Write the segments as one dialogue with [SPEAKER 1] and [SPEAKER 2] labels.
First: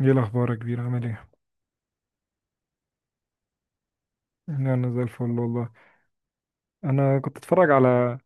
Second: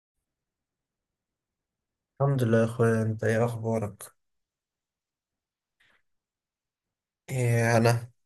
[SPEAKER 1] ايه الاخبار يا كبير؟ عامل ايه؟
[SPEAKER 2] الحمد لله يا اخويا، انت ايه اخبارك؟
[SPEAKER 1] انا زي الفل والله. انا كنت اتفرج
[SPEAKER 2] ايه انا؟
[SPEAKER 1] على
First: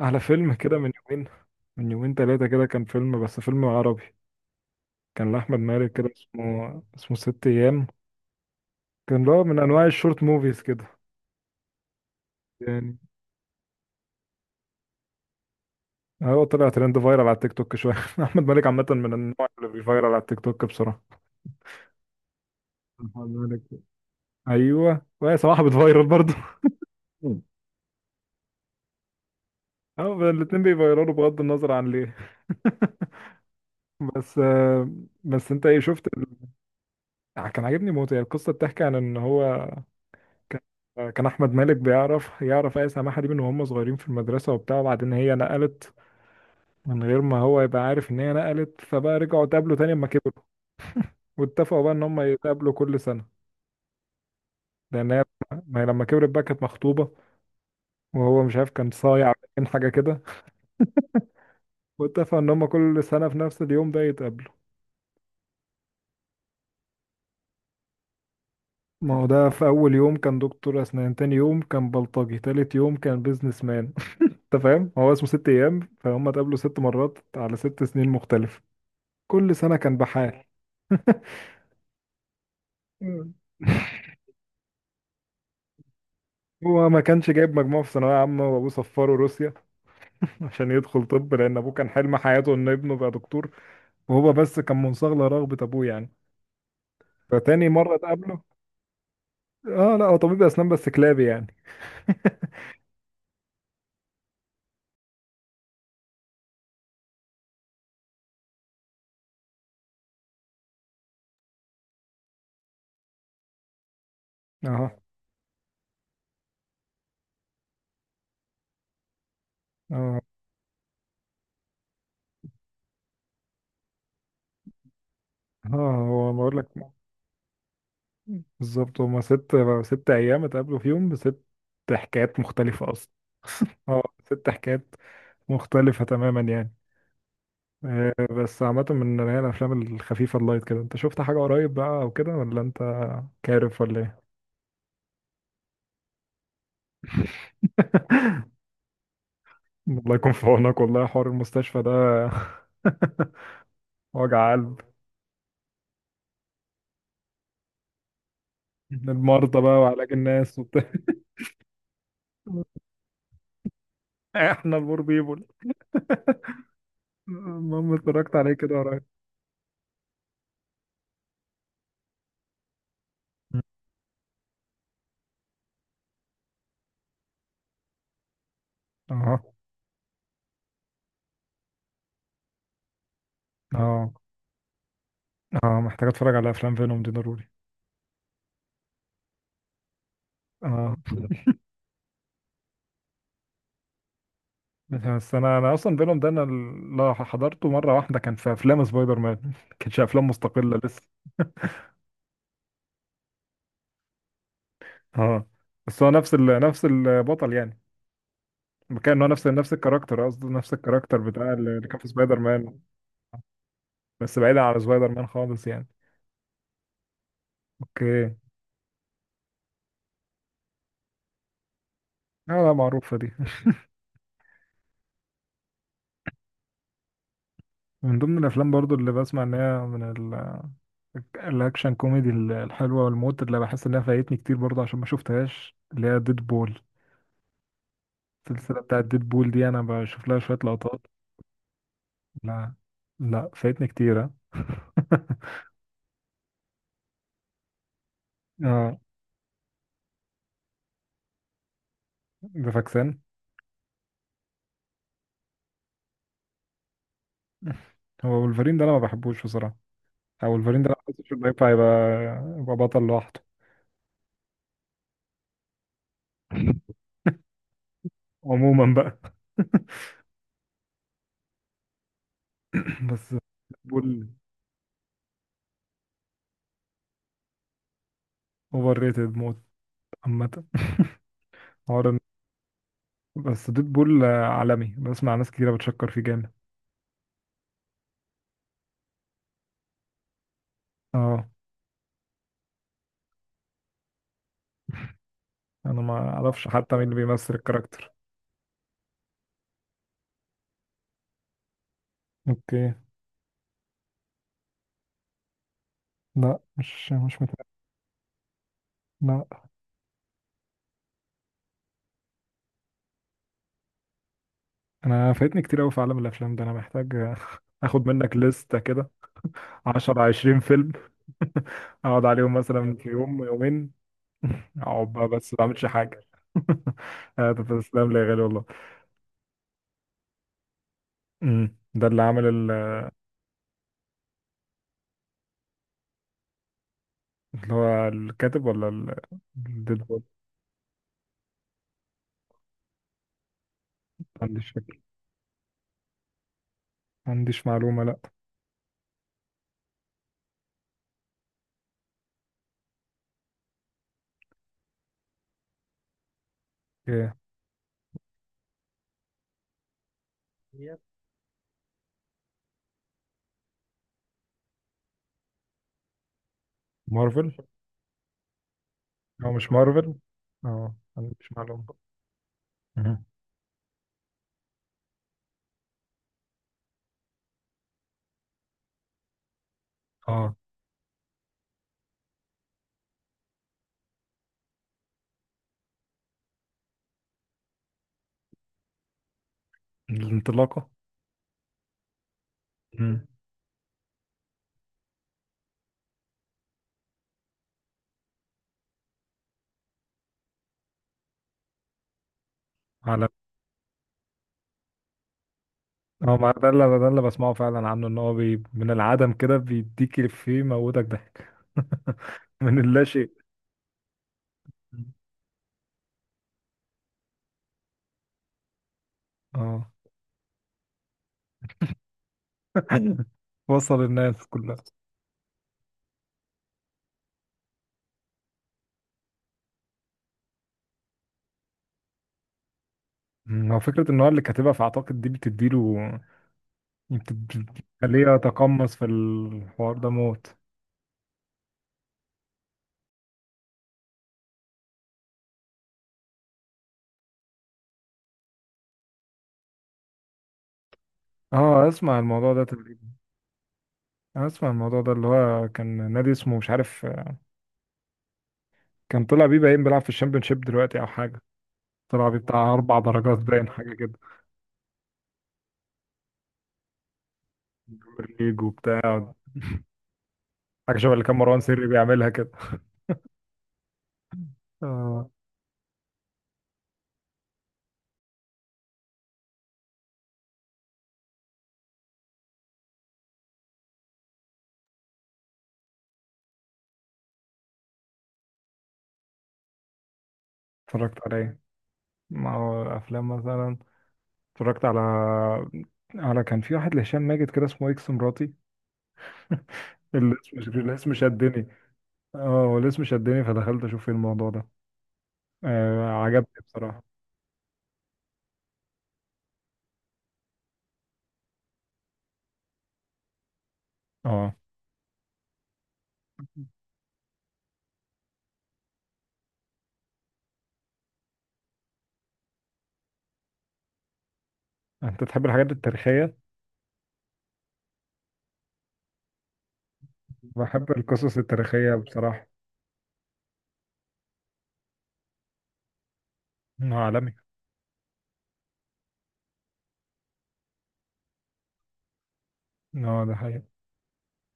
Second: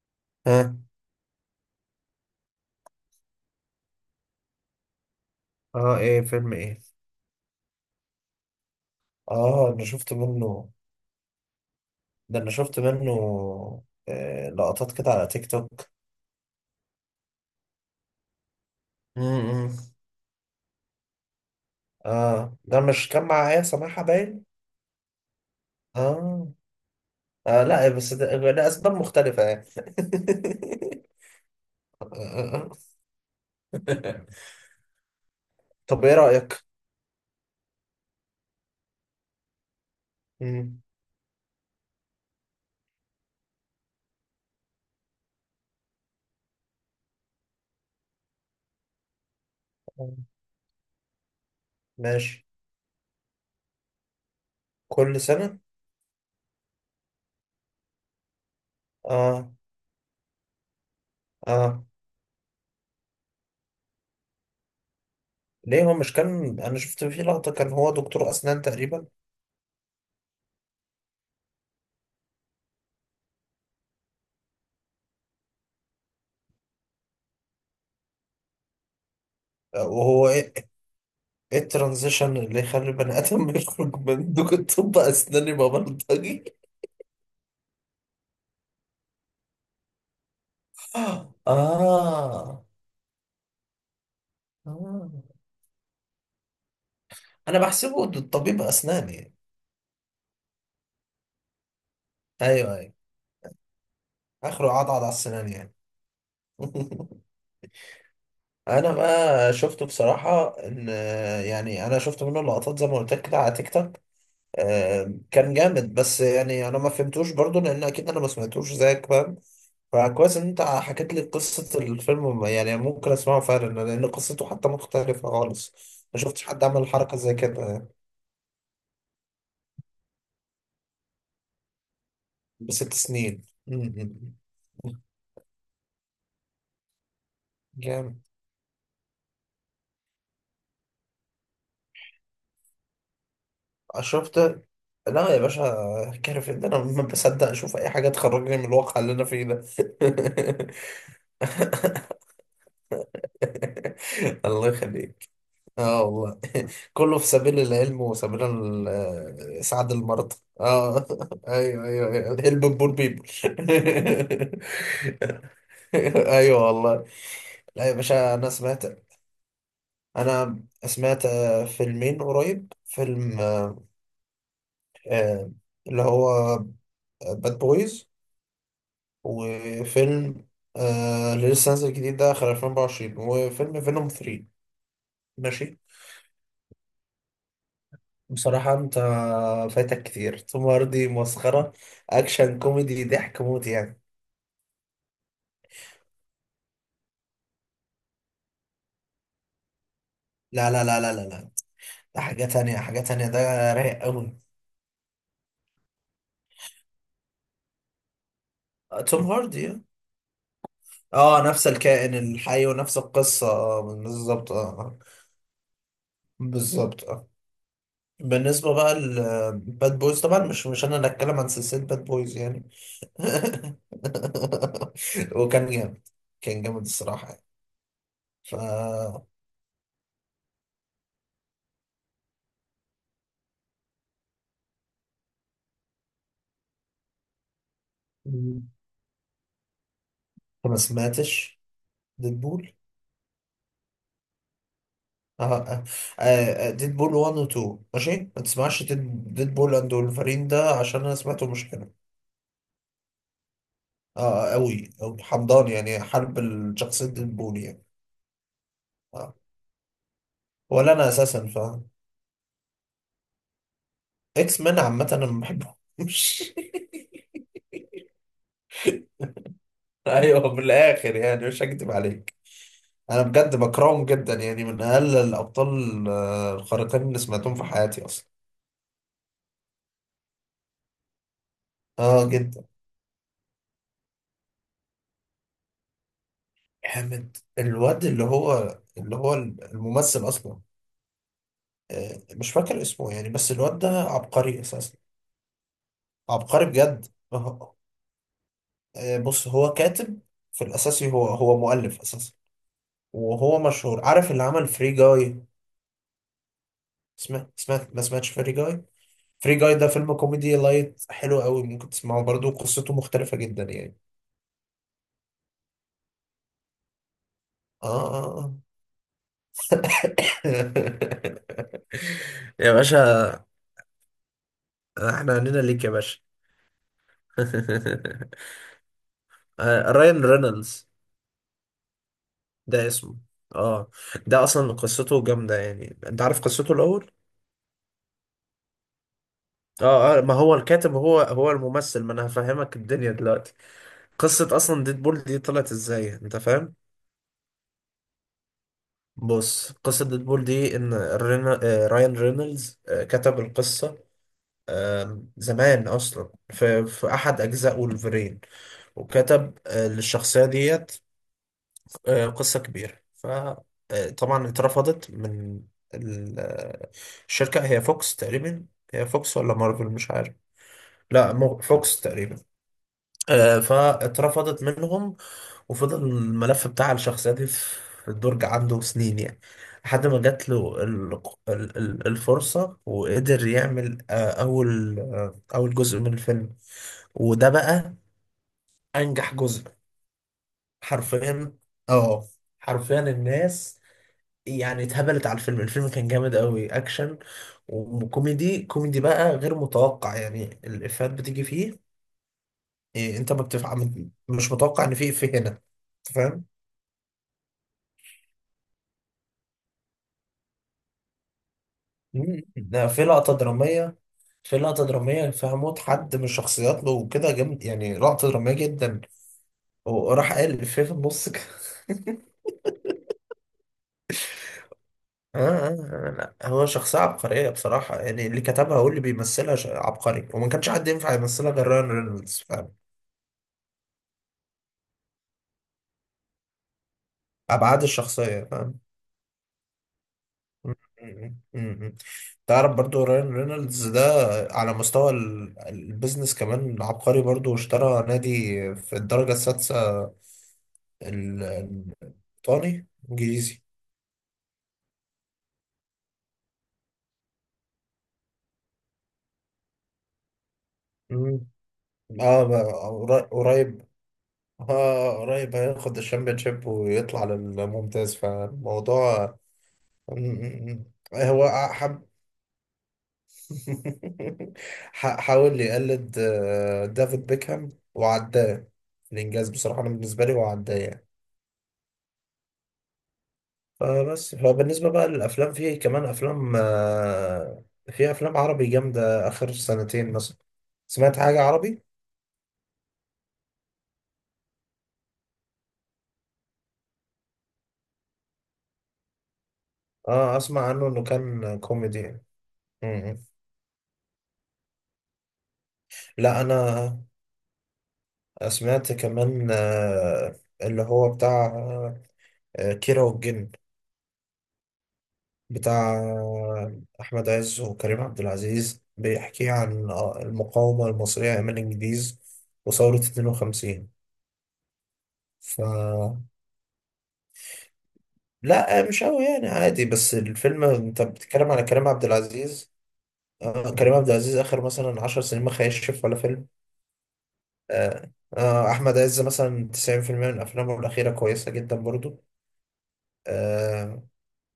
[SPEAKER 1] فيلم
[SPEAKER 2] ها.
[SPEAKER 1] كده من يومين. من يومين ثلاثه كده، كان فيلم، بس فيلم عربي. كان لاحمد مالك
[SPEAKER 2] اه،
[SPEAKER 1] كده،
[SPEAKER 2] ايه فيلم ايه؟
[SPEAKER 1] اسمه ست ايام. كان اللي هو من
[SPEAKER 2] اه، انا
[SPEAKER 1] انواع
[SPEAKER 2] شفت
[SPEAKER 1] الشورت موفيز
[SPEAKER 2] منه.
[SPEAKER 1] كده
[SPEAKER 2] ده انا شفت
[SPEAKER 1] يعني.
[SPEAKER 2] منه. لقطات كده على تيك توك.
[SPEAKER 1] هو طلع ترند فايرال على التيك توك شويه. احمد مالك عامه من النوع اللي
[SPEAKER 2] امم
[SPEAKER 1] بيفايرال على التيك توك بسرعه.
[SPEAKER 2] اه، ده مش كان
[SPEAKER 1] أحمد
[SPEAKER 2] مع
[SPEAKER 1] مالك،
[SPEAKER 2] ايه سماحة باين؟
[SPEAKER 1] ايوه، وهي صراحه بتفايرال برضه.
[SPEAKER 2] اه. اه، لا بس ده اسباب مختلفة يعني.
[SPEAKER 1] اه، الاتنين بيفايرالوا بغض النظر عن ليه. بس آه، بس انت ايه
[SPEAKER 2] طب
[SPEAKER 1] شفت؟
[SPEAKER 2] ايه رأيك؟
[SPEAKER 1] يعني كان عاجبني موت. هي القصه بتحكي عن ان هو كان
[SPEAKER 2] مم.
[SPEAKER 1] كان احمد مالك بيعرف ايه سماحه دي من وهم صغيرين في المدرسه وبتاع، وبعدين هي نقلت من غير ما هو يبقى عارف ان هي نقلت، فبقى رجعوا اتقابلوا تاني لما كبروا، واتفقوا بقى ان هم
[SPEAKER 2] ماشي،
[SPEAKER 1] يتقابلوا كل سنه. لان
[SPEAKER 2] كل
[SPEAKER 1] هي
[SPEAKER 2] سنة.
[SPEAKER 1] ما هي لما كبرت بقى كانت مخطوبه، وهو مش عارف، كان صايع ولا
[SPEAKER 2] اه.
[SPEAKER 1] كان حاجه كده.
[SPEAKER 2] اه،
[SPEAKER 1] واتفقوا ان هم كل سنه في نفس اليوم ده يتقابلوا.
[SPEAKER 2] ليه، هو مش كان، انا شفت فيه لقطة، كان هو دكتور اسنان تقريبا.
[SPEAKER 1] ما هو ده في اول يوم كان دكتور اسنان، تاني يوم كان بلطجي، تالت يوم كان بيزنس مان. انت فاهم؟ هو اسمه ست ايام، فهم اتقابلوا 6 مرات على 6 سنين مختلفة، كل سنة كان
[SPEAKER 2] وهو
[SPEAKER 1] بحال.
[SPEAKER 2] ايه؟ إيه الترانزيشن اللي يخلي بني
[SPEAKER 1] مم.
[SPEAKER 2] ادم يخرج من دوك الطب اسناني ببلطجي؟
[SPEAKER 1] هو ما كانش جايب مجموع في ثانوية عامة، وابوه سفره روسيا عشان يدخل طب، لان ابوه كان
[SPEAKER 2] اه.
[SPEAKER 1] حلم حياته ان ابنه يبقى دكتور. وهو بس كان
[SPEAKER 2] اه،
[SPEAKER 1] منصاغ لرغبة ابوه يعني.
[SPEAKER 2] انا
[SPEAKER 1] فتاني مرة
[SPEAKER 2] بحسبه ده
[SPEAKER 1] اتقابله،
[SPEAKER 2] الطبيب اسناني.
[SPEAKER 1] اه لا، هو طبيب اسنان بس كلابي يعني.
[SPEAKER 2] ايوه ايوه، اخره عضعض على السنان يعني. انا بقى شفته بصراحه، ان، يعني انا شفت منه لقطات زي ما قلت لك كده على تيك توك.
[SPEAKER 1] اه،
[SPEAKER 2] كان جامد، بس يعني انا ما فهمتوش برضو لان اكيد انا ما سمعتوش زيك، فاهم؟
[SPEAKER 1] اه،
[SPEAKER 2] فكويس ان انت حكيت لي قصة الفيلم، يعني ممكن اسمعه فعلا لان قصته حتى مختلفة خالص.
[SPEAKER 1] اه،
[SPEAKER 2] ما
[SPEAKER 1] هو
[SPEAKER 2] شفتش
[SPEAKER 1] بقول
[SPEAKER 2] حد عمل
[SPEAKER 1] لك
[SPEAKER 2] حركة زي كده.
[SPEAKER 1] بالظبط. هما ست، ست ايام اتقابلوا فيهم بست حكايات مختلفة
[SPEAKER 2] بست
[SPEAKER 1] اصلا.
[SPEAKER 2] سنين
[SPEAKER 1] اه، ست
[SPEAKER 2] م-
[SPEAKER 1] حكايات مختلفة تماما يعني. آه،
[SPEAKER 2] جامد.
[SPEAKER 1] بس عامة من اللي هي الأفلام الخفيفة اللايت كده، أنت شفت حاجة قريب بقى أو كده، ولا أنت كارف ولا إيه؟
[SPEAKER 2] شفت. لا يا باشا، كارف ان انا ما بصدق اشوف اي حاجة تخرجني من الواقع اللي انا فيه ده.
[SPEAKER 1] الله يكون في عونك والله، حوار المستشفى ده وجع
[SPEAKER 2] الله
[SPEAKER 1] قلب.
[SPEAKER 2] يخليك. اه والله. كله في سبيل العلم وسبيل
[SPEAKER 1] المرضى بقى
[SPEAKER 2] اسعاد
[SPEAKER 1] وعلاج
[SPEAKER 2] المرض.
[SPEAKER 1] الناس وبتاع.
[SPEAKER 2] اه. ايوه ايوه ايوه، هيلب بور بيبل.
[SPEAKER 1] احنا البور بيبول.
[SPEAKER 2] ايوه والله. لا
[SPEAKER 1] المهم،
[SPEAKER 2] يا باشا،
[SPEAKER 1] اتفرجت
[SPEAKER 2] انا
[SPEAKER 1] عليه كده
[SPEAKER 2] سمعت،
[SPEAKER 1] قريب.
[SPEAKER 2] فيلمين قريب، فيلم آه، اللي هو باد بويز،
[SPEAKER 1] اه،
[SPEAKER 2] وفيلم اللي لسه نازل جديد ده آخر 2024، وفيلم فينوم
[SPEAKER 1] اه،
[SPEAKER 2] 3.
[SPEAKER 1] اه،
[SPEAKER 2] ماشي.
[SPEAKER 1] محتاج اتفرج على افلام فينوم دي ضروري.
[SPEAKER 2] بصراحة أنت فايتك كتير، توم
[SPEAKER 1] اه،
[SPEAKER 2] هاردي مسخرة، أكشن كوميدي، ضحك موت يعني.
[SPEAKER 1] بس انا اصلا فينوم ده، انا اللي حضرته مره واحده كان في افلام سبايدر مان. ما كانش افلام
[SPEAKER 2] لا
[SPEAKER 1] مستقله
[SPEAKER 2] لا لا
[SPEAKER 1] لسه.
[SPEAKER 2] لا لا لا، ده حاجة تانية، حاجة تانية ده، رايق أوي.
[SPEAKER 1] اه، بس هو نفس البطل يعني. كان
[SPEAKER 2] توم
[SPEAKER 1] هو نفس
[SPEAKER 2] هاردي.
[SPEAKER 1] نفس الكاركتر، قصدي نفس الكاركتر
[SPEAKER 2] اه،
[SPEAKER 1] بتاع
[SPEAKER 2] نفس
[SPEAKER 1] اللي كان في
[SPEAKER 2] الكائن
[SPEAKER 1] سبايدر
[SPEAKER 2] الحي
[SPEAKER 1] مان،
[SPEAKER 2] ونفس القصة،
[SPEAKER 1] بس
[SPEAKER 2] بالظبط، اه
[SPEAKER 1] بعيدا عن
[SPEAKER 2] آه.
[SPEAKER 1] سبايدر مان خالص يعني.
[SPEAKER 2] بالظبط، اه.
[SPEAKER 1] اوكي.
[SPEAKER 2] بالنسبة بقى لباد بويز، طبعا مش أنا اللي أتكلم عن سلسلة باد بويز
[SPEAKER 1] لا،
[SPEAKER 2] يعني.
[SPEAKER 1] لا، معروفه دي.
[SPEAKER 2] وكان جامد، كان جامد الصراحة يعني.
[SPEAKER 1] من ضمن
[SPEAKER 2] ف،
[SPEAKER 1] الافلام برضو اللي بسمع ان هي من ال... الاكشن كوميدي، الحلوه والموت، اللي بحس انها فايتني كتير برضو عشان ما شفتهاش، اللي هي ديد بول.
[SPEAKER 2] أنت
[SPEAKER 1] السلسله بتاعت ديد بول دي انا بشوف لها شويه
[SPEAKER 2] ما
[SPEAKER 1] لقطات.
[SPEAKER 2] سمعتش
[SPEAKER 1] لا،
[SPEAKER 2] ديدبول؟
[SPEAKER 1] لا، فايتني كتير. ها.
[SPEAKER 2] اه. اه، ديد بول 1 و 2 ماشي. ما تسمعش
[SPEAKER 1] اه،
[SPEAKER 2] ديد بول اند ولفرين ده، عشان انا سمعته مش حلو.
[SPEAKER 1] ده فاكسان.
[SPEAKER 2] اه، قوي قوي حمضان يعني، حرب الشخصية ديد بول يعني.
[SPEAKER 1] هو ولفرين ده انا ما
[SPEAKER 2] اه.
[SPEAKER 1] بحبوش بصراحه. او ولفرين ده
[SPEAKER 2] ولا
[SPEAKER 1] انا
[SPEAKER 2] انا
[SPEAKER 1] حاسس انه
[SPEAKER 2] اساسا
[SPEAKER 1] ينفع يبقى
[SPEAKER 2] فاهم
[SPEAKER 1] بطل لوحده.
[SPEAKER 2] اكس مان عامة، انا ما بحبهمش.
[SPEAKER 1] عموما بقى.
[SPEAKER 2] ايوه، من الاخر يعني مش هكدب عليك، انا
[SPEAKER 1] بس
[SPEAKER 2] بجد بكرههم
[SPEAKER 1] بول
[SPEAKER 2] جدا يعني، من اقل الابطال الخارقين اللي سمعتهم في حياتي اصلا.
[SPEAKER 1] اوفر ريتد موت عامه. حوار إن-
[SPEAKER 2] اه جدا.
[SPEAKER 1] بس ديد بول عالمي، بسمع ناس كتيره بتشكر فيه جامد.
[SPEAKER 2] حامد، الواد اللي هو الممثل اصلا،
[SPEAKER 1] اه،
[SPEAKER 2] مش فاكر اسمه يعني، بس الواد ده عبقري اساسا.
[SPEAKER 1] انا ما
[SPEAKER 2] عبقري
[SPEAKER 1] اعرفش حتى مين
[SPEAKER 2] بجد.
[SPEAKER 1] اللي بيمثل
[SPEAKER 2] آه،
[SPEAKER 1] الكاركتر.
[SPEAKER 2] بص، هو كاتب في الاساسي، هو هو مؤلف اساسا.
[SPEAKER 1] اوكي.
[SPEAKER 2] وهو مشهور، عارف اللي عمل فري جاي؟
[SPEAKER 1] لا، مش
[SPEAKER 2] سمعت
[SPEAKER 1] متابع.
[SPEAKER 2] سمعت ما سمعتش فري جاي. فري
[SPEAKER 1] لا،
[SPEAKER 2] جاي ده فيلم كوميدي لايت حلو قوي، ممكن تسمعه برضه، قصته مختلفة جدا يعني.
[SPEAKER 1] انا فايتني كتير قوي في عالم الافلام ده، انا محتاج
[SPEAKER 2] اه،
[SPEAKER 1] اخد منك
[SPEAKER 2] اه آه.
[SPEAKER 1] لستة كده، 10 20 فيلم. اقعد عليهم
[SPEAKER 2] يا
[SPEAKER 1] مثلا في يوم
[SPEAKER 2] باشا،
[SPEAKER 1] يومين. اقعد بقى،
[SPEAKER 2] احنا
[SPEAKER 1] بس ما
[SPEAKER 2] عنينا ليك
[SPEAKER 1] بعملش
[SPEAKER 2] يا باشا.
[SPEAKER 1] حاجة. تسلم لي يا غالي والله.
[SPEAKER 2] رايان رينولدز
[SPEAKER 1] ده اللي عامل
[SPEAKER 2] ده اسمه. اه. ده اصلا قصته جامده يعني، انت عارف قصته الاول؟
[SPEAKER 1] اللي هو الكاتب، ولا
[SPEAKER 2] اه، اه،
[SPEAKER 1] ديدبول؟
[SPEAKER 2] ما هو الكاتب، هو هو الممثل، ما انا هفهمك الدنيا دلوقتي.
[SPEAKER 1] ما
[SPEAKER 2] قصه
[SPEAKER 1] عنديش
[SPEAKER 2] اصلا
[SPEAKER 1] فكرة،
[SPEAKER 2] ديدبول دي طلعت ازاي، انت فاهم؟
[SPEAKER 1] ما عنديش معلومة، لا.
[SPEAKER 2] بص، قصه ديدبول دي ان رينا... آه، رايان رينولدز كتب القصه زمان اصلا، في
[SPEAKER 1] ايه؟
[SPEAKER 2] احد اجزاء ولفرين، وكتب للشخصيه ديت قصة كبيرة. فطبعا اترفضت من ال- آه،
[SPEAKER 1] مارفل.
[SPEAKER 2] الشركة، هي فوكس تقريبا. هي فوكس
[SPEAKER 1] هو
[SPEAKER 2] ولا
[SPEAKER 1] مش
[SPEAKER 2] مارفل، مش
[SPEAKER 1] مارفل.
[SPEAKER 2] عارف.
[SPEAKER 1] اه، ما
[SPEAKER 2] لا
[SPEAKER 1] عنديش معلومة.
[SPEAKER 2] فوكس تقريبا.
[SPEAKER 1] أها.
[SPEAKER 2] فاترفضت منهم، وفضل الملف بتاع الشخصية دي في الدرج عنده سنين يعني، لحد ما جات
[SPEAKER 1] اه،
[SPEAKER 2] له الفرصة، وقدر يعمل أول جزء من الفيلم. وده بقى أنجح جزء
[SPEAKER 1] الانطلاقة.
[SPEAKER 2] حرفيا. اه، حرفيا
[SPEAKER 1] أمم،
[SPEAKER 2] الناس يعني اتهبلت على الفيلم، الفيلم كان جامد قوي، اكشن وكوميدي. كوميدي بقى غير متوقع يعني، الافيهات بتيجي فيه، إيه
[SPEAKER 1] على
[SPEAKER 2] انت ما بتفع...، مش متوقع ان في افيه هنا، أنت
[SPEAKER 1] هو
[SPEAKER 2] فاهم؟
[SPEAKER 1] ما، ده اللي بسمعه فعلا عنه، ان هو من العدم كده بيديك الإفيه يموتك ضحك.
[SPEAKER 2] مم.
[SPEAKER 1] من
[SPEAKER 2] ده
[SPEAKER 1] اللا
[SPEAKER 2] في لقطة
[SPEAKER 1] شيء.
[SPEAKER 2] درامية، في لقطة درامية فيها موت حد من الشخصيات له وكده، جامد يعني، لقطة درامية جدا،
[SPEAKER 1] اه
[SPEAKER 2] وراح قال الافيه في النص كده.
[SPEAKER 1] وصل الناس كلها.
[SPEAKER 2] آه, آه, آه، لا هو شخصية عبقرية بصراحة يعني، اللي كتبها واللي بيمثلها عبقري، وما كانش حد ينفع يمثلها غير راyan رينولدز، فاهم
[SPEAKER 1] هو فكرة ان هو اللي كاتبها، فاعتقد دي بتديله،
[SPEAKER 2] أبعاد
[SPEAKER 1] بتخليه
[SPEAKER 2] الشخصية؟ فاهم.
[SPEAKER 1] يتقمص في الحوار ده موت.
[SPEAKER 2] مم، مم، مم. تعرف برضو راين رينولدز ده، على مستوى البيزنس كمان عبقري برضو، اشترى نادي في الدرجة السادسة، ال-
[SPEAKER 1] اه، اسمع الموضوع ده
[SPEAKER 2] البريطاني
[SPEAKER 1] تقريبا.
[SPEAKER 2] الإنجليزي.
[SPEAKER 1] اسمع الموضوع ده، اللي هو كان نادي اسمه مش عارف، كان طلع بيه باين بيلعب في الشامبيونشيب دلوقتي او حاجة.
[SPEAKER 2] مم.
[SPEAKER 1] طلع بيه
[SPEAKER 2] اه،
[SPEAKER 1] بتاع اربع درجات باين
[SPEAKER 2] قريب.
[SPEAKER 1] حاجة كده.
[SPEAKER 2] اه، قريب هياخد الشامبيونشيب ويطلع للممتاز،
[SPEAKER 1] بريمير ليج وبتاع،
[SPEAKER 2] فالموضوع. مم.
[SPEAKER 1] حاجة شبه اللي كان
[SPEAKER 2] هو
[SPEAKER 1] مروان سري
[SPEAKER 2] حب.
[SPEAKER 1] بيعملها. آه،
[SPEAKER 2] حاول يقلد دافيد بيكهام وعداه. الإنجاز بصراحة أنا بالنسبة لي هو عداه يعني. فبس، فبالنسبة بقى للأفلام، في كمان أفلام في أفلام عربي جامدة آخر سنتين مثلا. سمعت
[SPEAKER 1] اتفرجت على
[SPEAKER 2] حاجة
[SPEAKER 1] ايه؟
[SPEAKER 2] عربي؟
[SPEAKER 1] ما هو افلام مثلا، اتفرجت على كان في واحد لهشام ماجد كده اسمه اكس مراتي.
[SPEAKER 2] اه،
[SPEAKER 1] الاسم
[SPEAKER 2] أسمع عنه إنه
[SPEAKER 1] الاسم
[SPEAKER 2] كان
[SPEAKER 1] شدني،
[SPEAKER 2] كوميدي. م-.
[SPEAKER 1] اه. هو الاسم
[SPEAKER 2] م.
[SPEAKER 1] شدني، فدخلت اشوف ايه الموضوع ده.
[SPEAKER 2] لا
[SPEAKER 1] عجبني بصراحة.
[SPEAKER 2] أنا سمعت كمان اللي هو بتاع كيرة والجن،
[SPEAKER 1] اه،
[SPEAKER 2] بتاع أحمد عز وكريم عبد العزيز، بيحكي عن المقاومة المصرية أيام الإنجليز وثورة 52.
[SPEAKER 1] انت تحب
[SPEAKER 2] ف،
[SPEAKER 1] الحاجات التاريخية.
[SPEAKER 2] لا مش قوي يعني، عادي، بس الفيلم،
[SPEAKER 1] بحب
[SPEAKER 2] انت
[SPEAKER 1] القصص
[SPEAKER 2] بتتكلم على كريم
[SPEAKER 1] التاريخية
[SPEAKER 2] عبد
[SPEAKER 1] بصراحة.
[SPEAKER 2] العزيز، آه، كريم عبد العزيز اخر مثلا 10 سنين ما خيشش ولا فيلم.
[SPEAKER 1] انه عالمي.
[SPEAKER 2] آه، آه، احمد عز مثلا 90% من افلامه الاخيره كويسه جدا برضو.
[SPEAKER 1] اه، ده حقيقة.
[SPEAKER 2] آه.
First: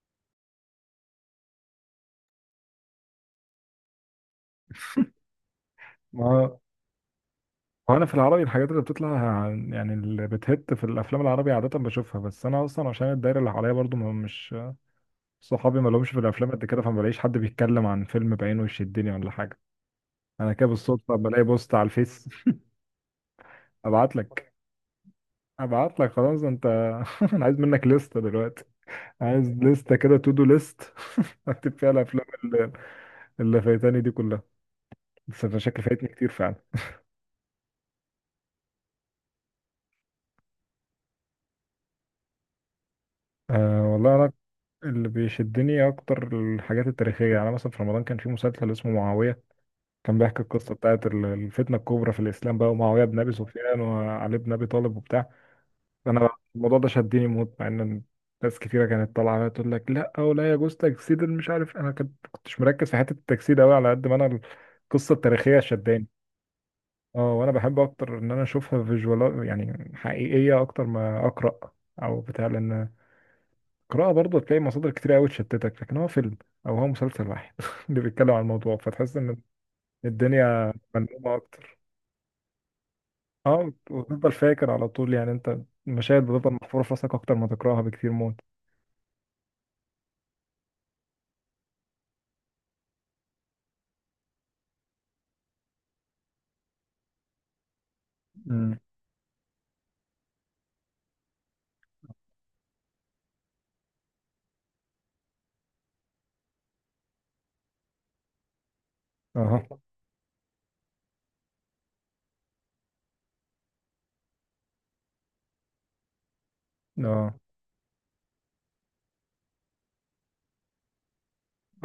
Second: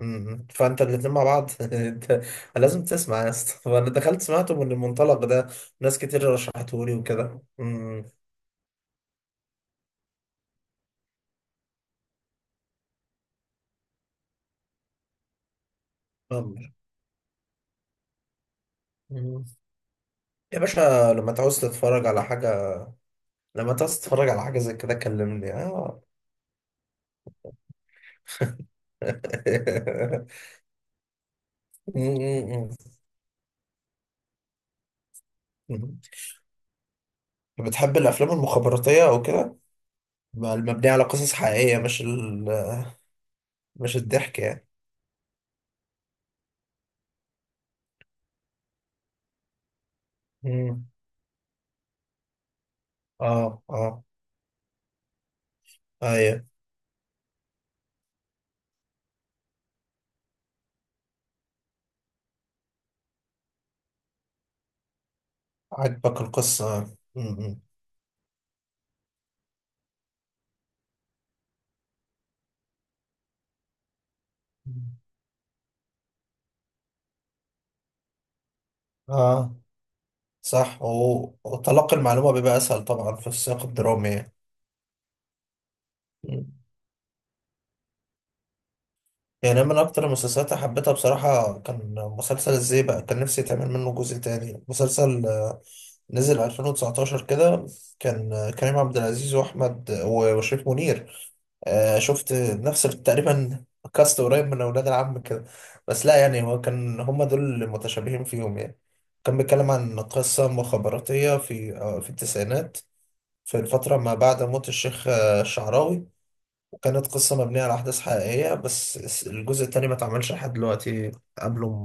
[SPEAKER 2] فانت الاتنين مع بعض انت لازم تسمع يا اسطى. فانا دخلت سمعته من المنطلق ده، ناس
[SPEAKER 1] ما
[SPEAKER 2] كتير
[SPEAKER 1] هو،
[SPEAKER 2] رشحتهولي وكده.
[SPEAKER 1] هو انا في العربي الحاجات اللي بتطلع يعني اللي بتهت في الافلام العربي عادة بشوفها، بس انا اصلا عشان الدايرة اللي حواليا برضو مش صحابي ما لهمش في الافلام قد
[SPEAKER 2] م-
[SPEAKER 1] كده، فما بلاقيش حد بيتكلم عن فيلم بعينه يشدني ولا
[SPEAKER 2] م.
[SPEAKER 1] حاجه. انا
[SPEAKER 2] يا
[SPEAKER 1] كده
[SPEAKER 2] باشا،
[SPEAKER 1] بالصدفه
[SPEAKER 2] لما
[SPEAKER 1] بلاقي
[SPEAKER 2] تعوز
[SPEAKER 1] بوست على
[SPEAKER 2] تتفرج على
[SPEAKER 1] الفيس.
[SPEAKER 2] حاجه لما تعوز
[SPEAKER 1] ابعت
[SPEAKER 2] تتفرج على
[SPEAKER 1] لك
[SPEAKER 2] حاجه زي كده كلمني.
[SPEAKER 1] ابعت
[SPEAKER 2] اه.
[SPEAKER 1] لك خلاص انت. انا عايز منك لستة دلوقتي، عايز لستة كده تو دو ليست. اكتب فيها الافلام
[SPEAKER 2] م-
[SPEAKER 1] اللي فايتاني دي كلها. بس انا شكلي
[SPEAKER 2] م-
[SPEAKER 1] فايتني كتير فعلا.
[SPEAKER 2] م. بتحب الافلام المخابراتيه او كده، المبنيه على قصص حقيقيه، مش ال...،
[SPEAKER 1] أه
[SPEAKER 2] مش
[SPEAKER 1] والله انا،
[SPEAKER 2] الضحك يعني؟
[SPEAKER 1] اللي بيشدني اكتر الحاجات التاريخيه يعني، أنا مثلا في رمضان كان في مسلسل اسمه معاويه، كان بيحكي القصه
[SPEAKER 2] م.
[SPEAKER 1] بتاعت الفتنه الكبرى في الاسلام بقى، ومعاويه بن ابي
[SPEAKER 2] اه
[SPEAKER 1] سفيان
[SPEAKER 2] اه
[SPEAKER 1] وعلي بن ابي طالب وبتاع. انا
[SPEAKER 2] ايوه،
[SPEAKER 1] الموضوع ده شدني موت، مع ان ناس كتيره كانت طالعه عليا تقول لك لا، او لا يجوز تجسيد، مش عارف، انا كنتش مركز في حته التجسيد قوي، على قد ما انا القصه التاريخيه شداني.
[SPEAKER 2] عجبك القصه.
[SPEAKER 1] اه، وانا بحب اكتر ان انا اشوفها فيجوال يعني حقيقيه، اكتر ما اقرا او بتاع، لان القراءه برضه تلاقي مصادر
[SPEAKER 2] م.
[SPEAKER 1] كتير قوي تشتتك، لكن هو فيلم او هو مسلسل واحد اللي بيتكلم عن الموضوع، فتحس ان
[SPEAKER 2] اه،
[SPEAKER 1] الدنيا
[SPEAKER 2] صح،
[SPEAKER 1] ملمومه اكتر.
[SPEAKER 2] وتلقي المعلومه بيبقى اسهل طبعا في السياق
[SPEAKER 1] اه،
[SPEAKER 2] الدرامي.
[SPEAKER 1] وتفضل فاكر على طول يعني، انت المشاهد بتفضل
[SPEAKER 2] يعني،
[SPEAKER 1] محفوره في راسك اكتر ما تقراها بكتير.
[SPEAKER 2] يعني أنا من أكتر المسلسلات اللي حبيتها بصراحة كان مسلسل إزاي، بقى كان نفسي يتعمل منه جزء تاني، مسلسل نزل 2019 كده، كان
[SPEAKER 1] موت.
[SPEAKER 2] كريم عبد العزيز وأحمد وشريف منير، شفت نفس تقريبا كاست قريب من أولاد العم كده. بس لا يعني، هو كان هما دول اللي متشابهين فيهم يعني، كان بيتكلم
[SPEAKER 1] اه،
[SPEAKER 2] عن قصة مخابراتية في في التسعينات، في الفترة ما بعد موت الشيخ الشعراوي. كانت
[SPEAKER 1] اه،
[SPEAKER 2] قصة مبنية على أحداث حقيقية، بس الجزء التاني ما اتعملش لحد دلوقتي،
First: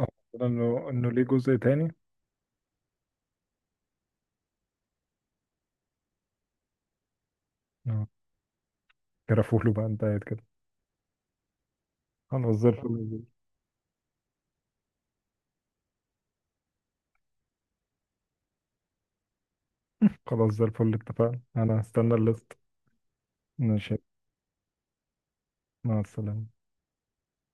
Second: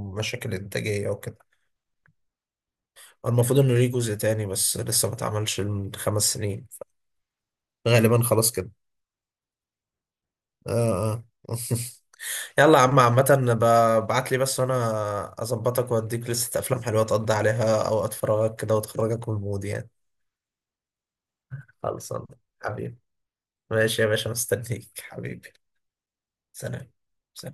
[SPEAKER 1] اه،
[SPEAKER 2] مشاكل
[SPEAKER 1] انه
[SPEAKER 2] إنتاجية
[SPEAKER 1] ليه
[SPEAKER 2] وكده.
[SPEAKER 1] جزء تاني؟
[SPEAKER 2] المفروض إنه ليه جزء تاني، بس لسه ما اتعملش من 5 سنين،
[SPEAKER 1] اه،
[SPEAKER 2] غالبا خلاص كده.
[SPEAKER 1] كرفوله بقى انت قاعد كده.
[SPEAKER 2] آه، آه.
[SPEAKER 1] خلاص، زي
[SPEAKER 2] يلا يا عم
[SPEAKER 1] الفل.
[SPEAKER 2] عامة، ابعت لي بس وأنا أظبطك وأديك لستة أفلام حلوة تقضي عليها أوقات فراغك كده وتخرجك من المود يعني.
[SPEAKER 1] خلاص، زي الفل، اتفقنا، انا هستنى
[SPEAKER 2] خلصان
[SPEAKER 1] الليست.
[SPEAKER 2] حبيبي.
[SPEAKER 1] ماشي.
[SPEAKER 2] ماشي يا باشا، مستنيك حبيبي.
[SPEAKER 1] مع السلامة.
[SPEAKER 2] سلام. سلام.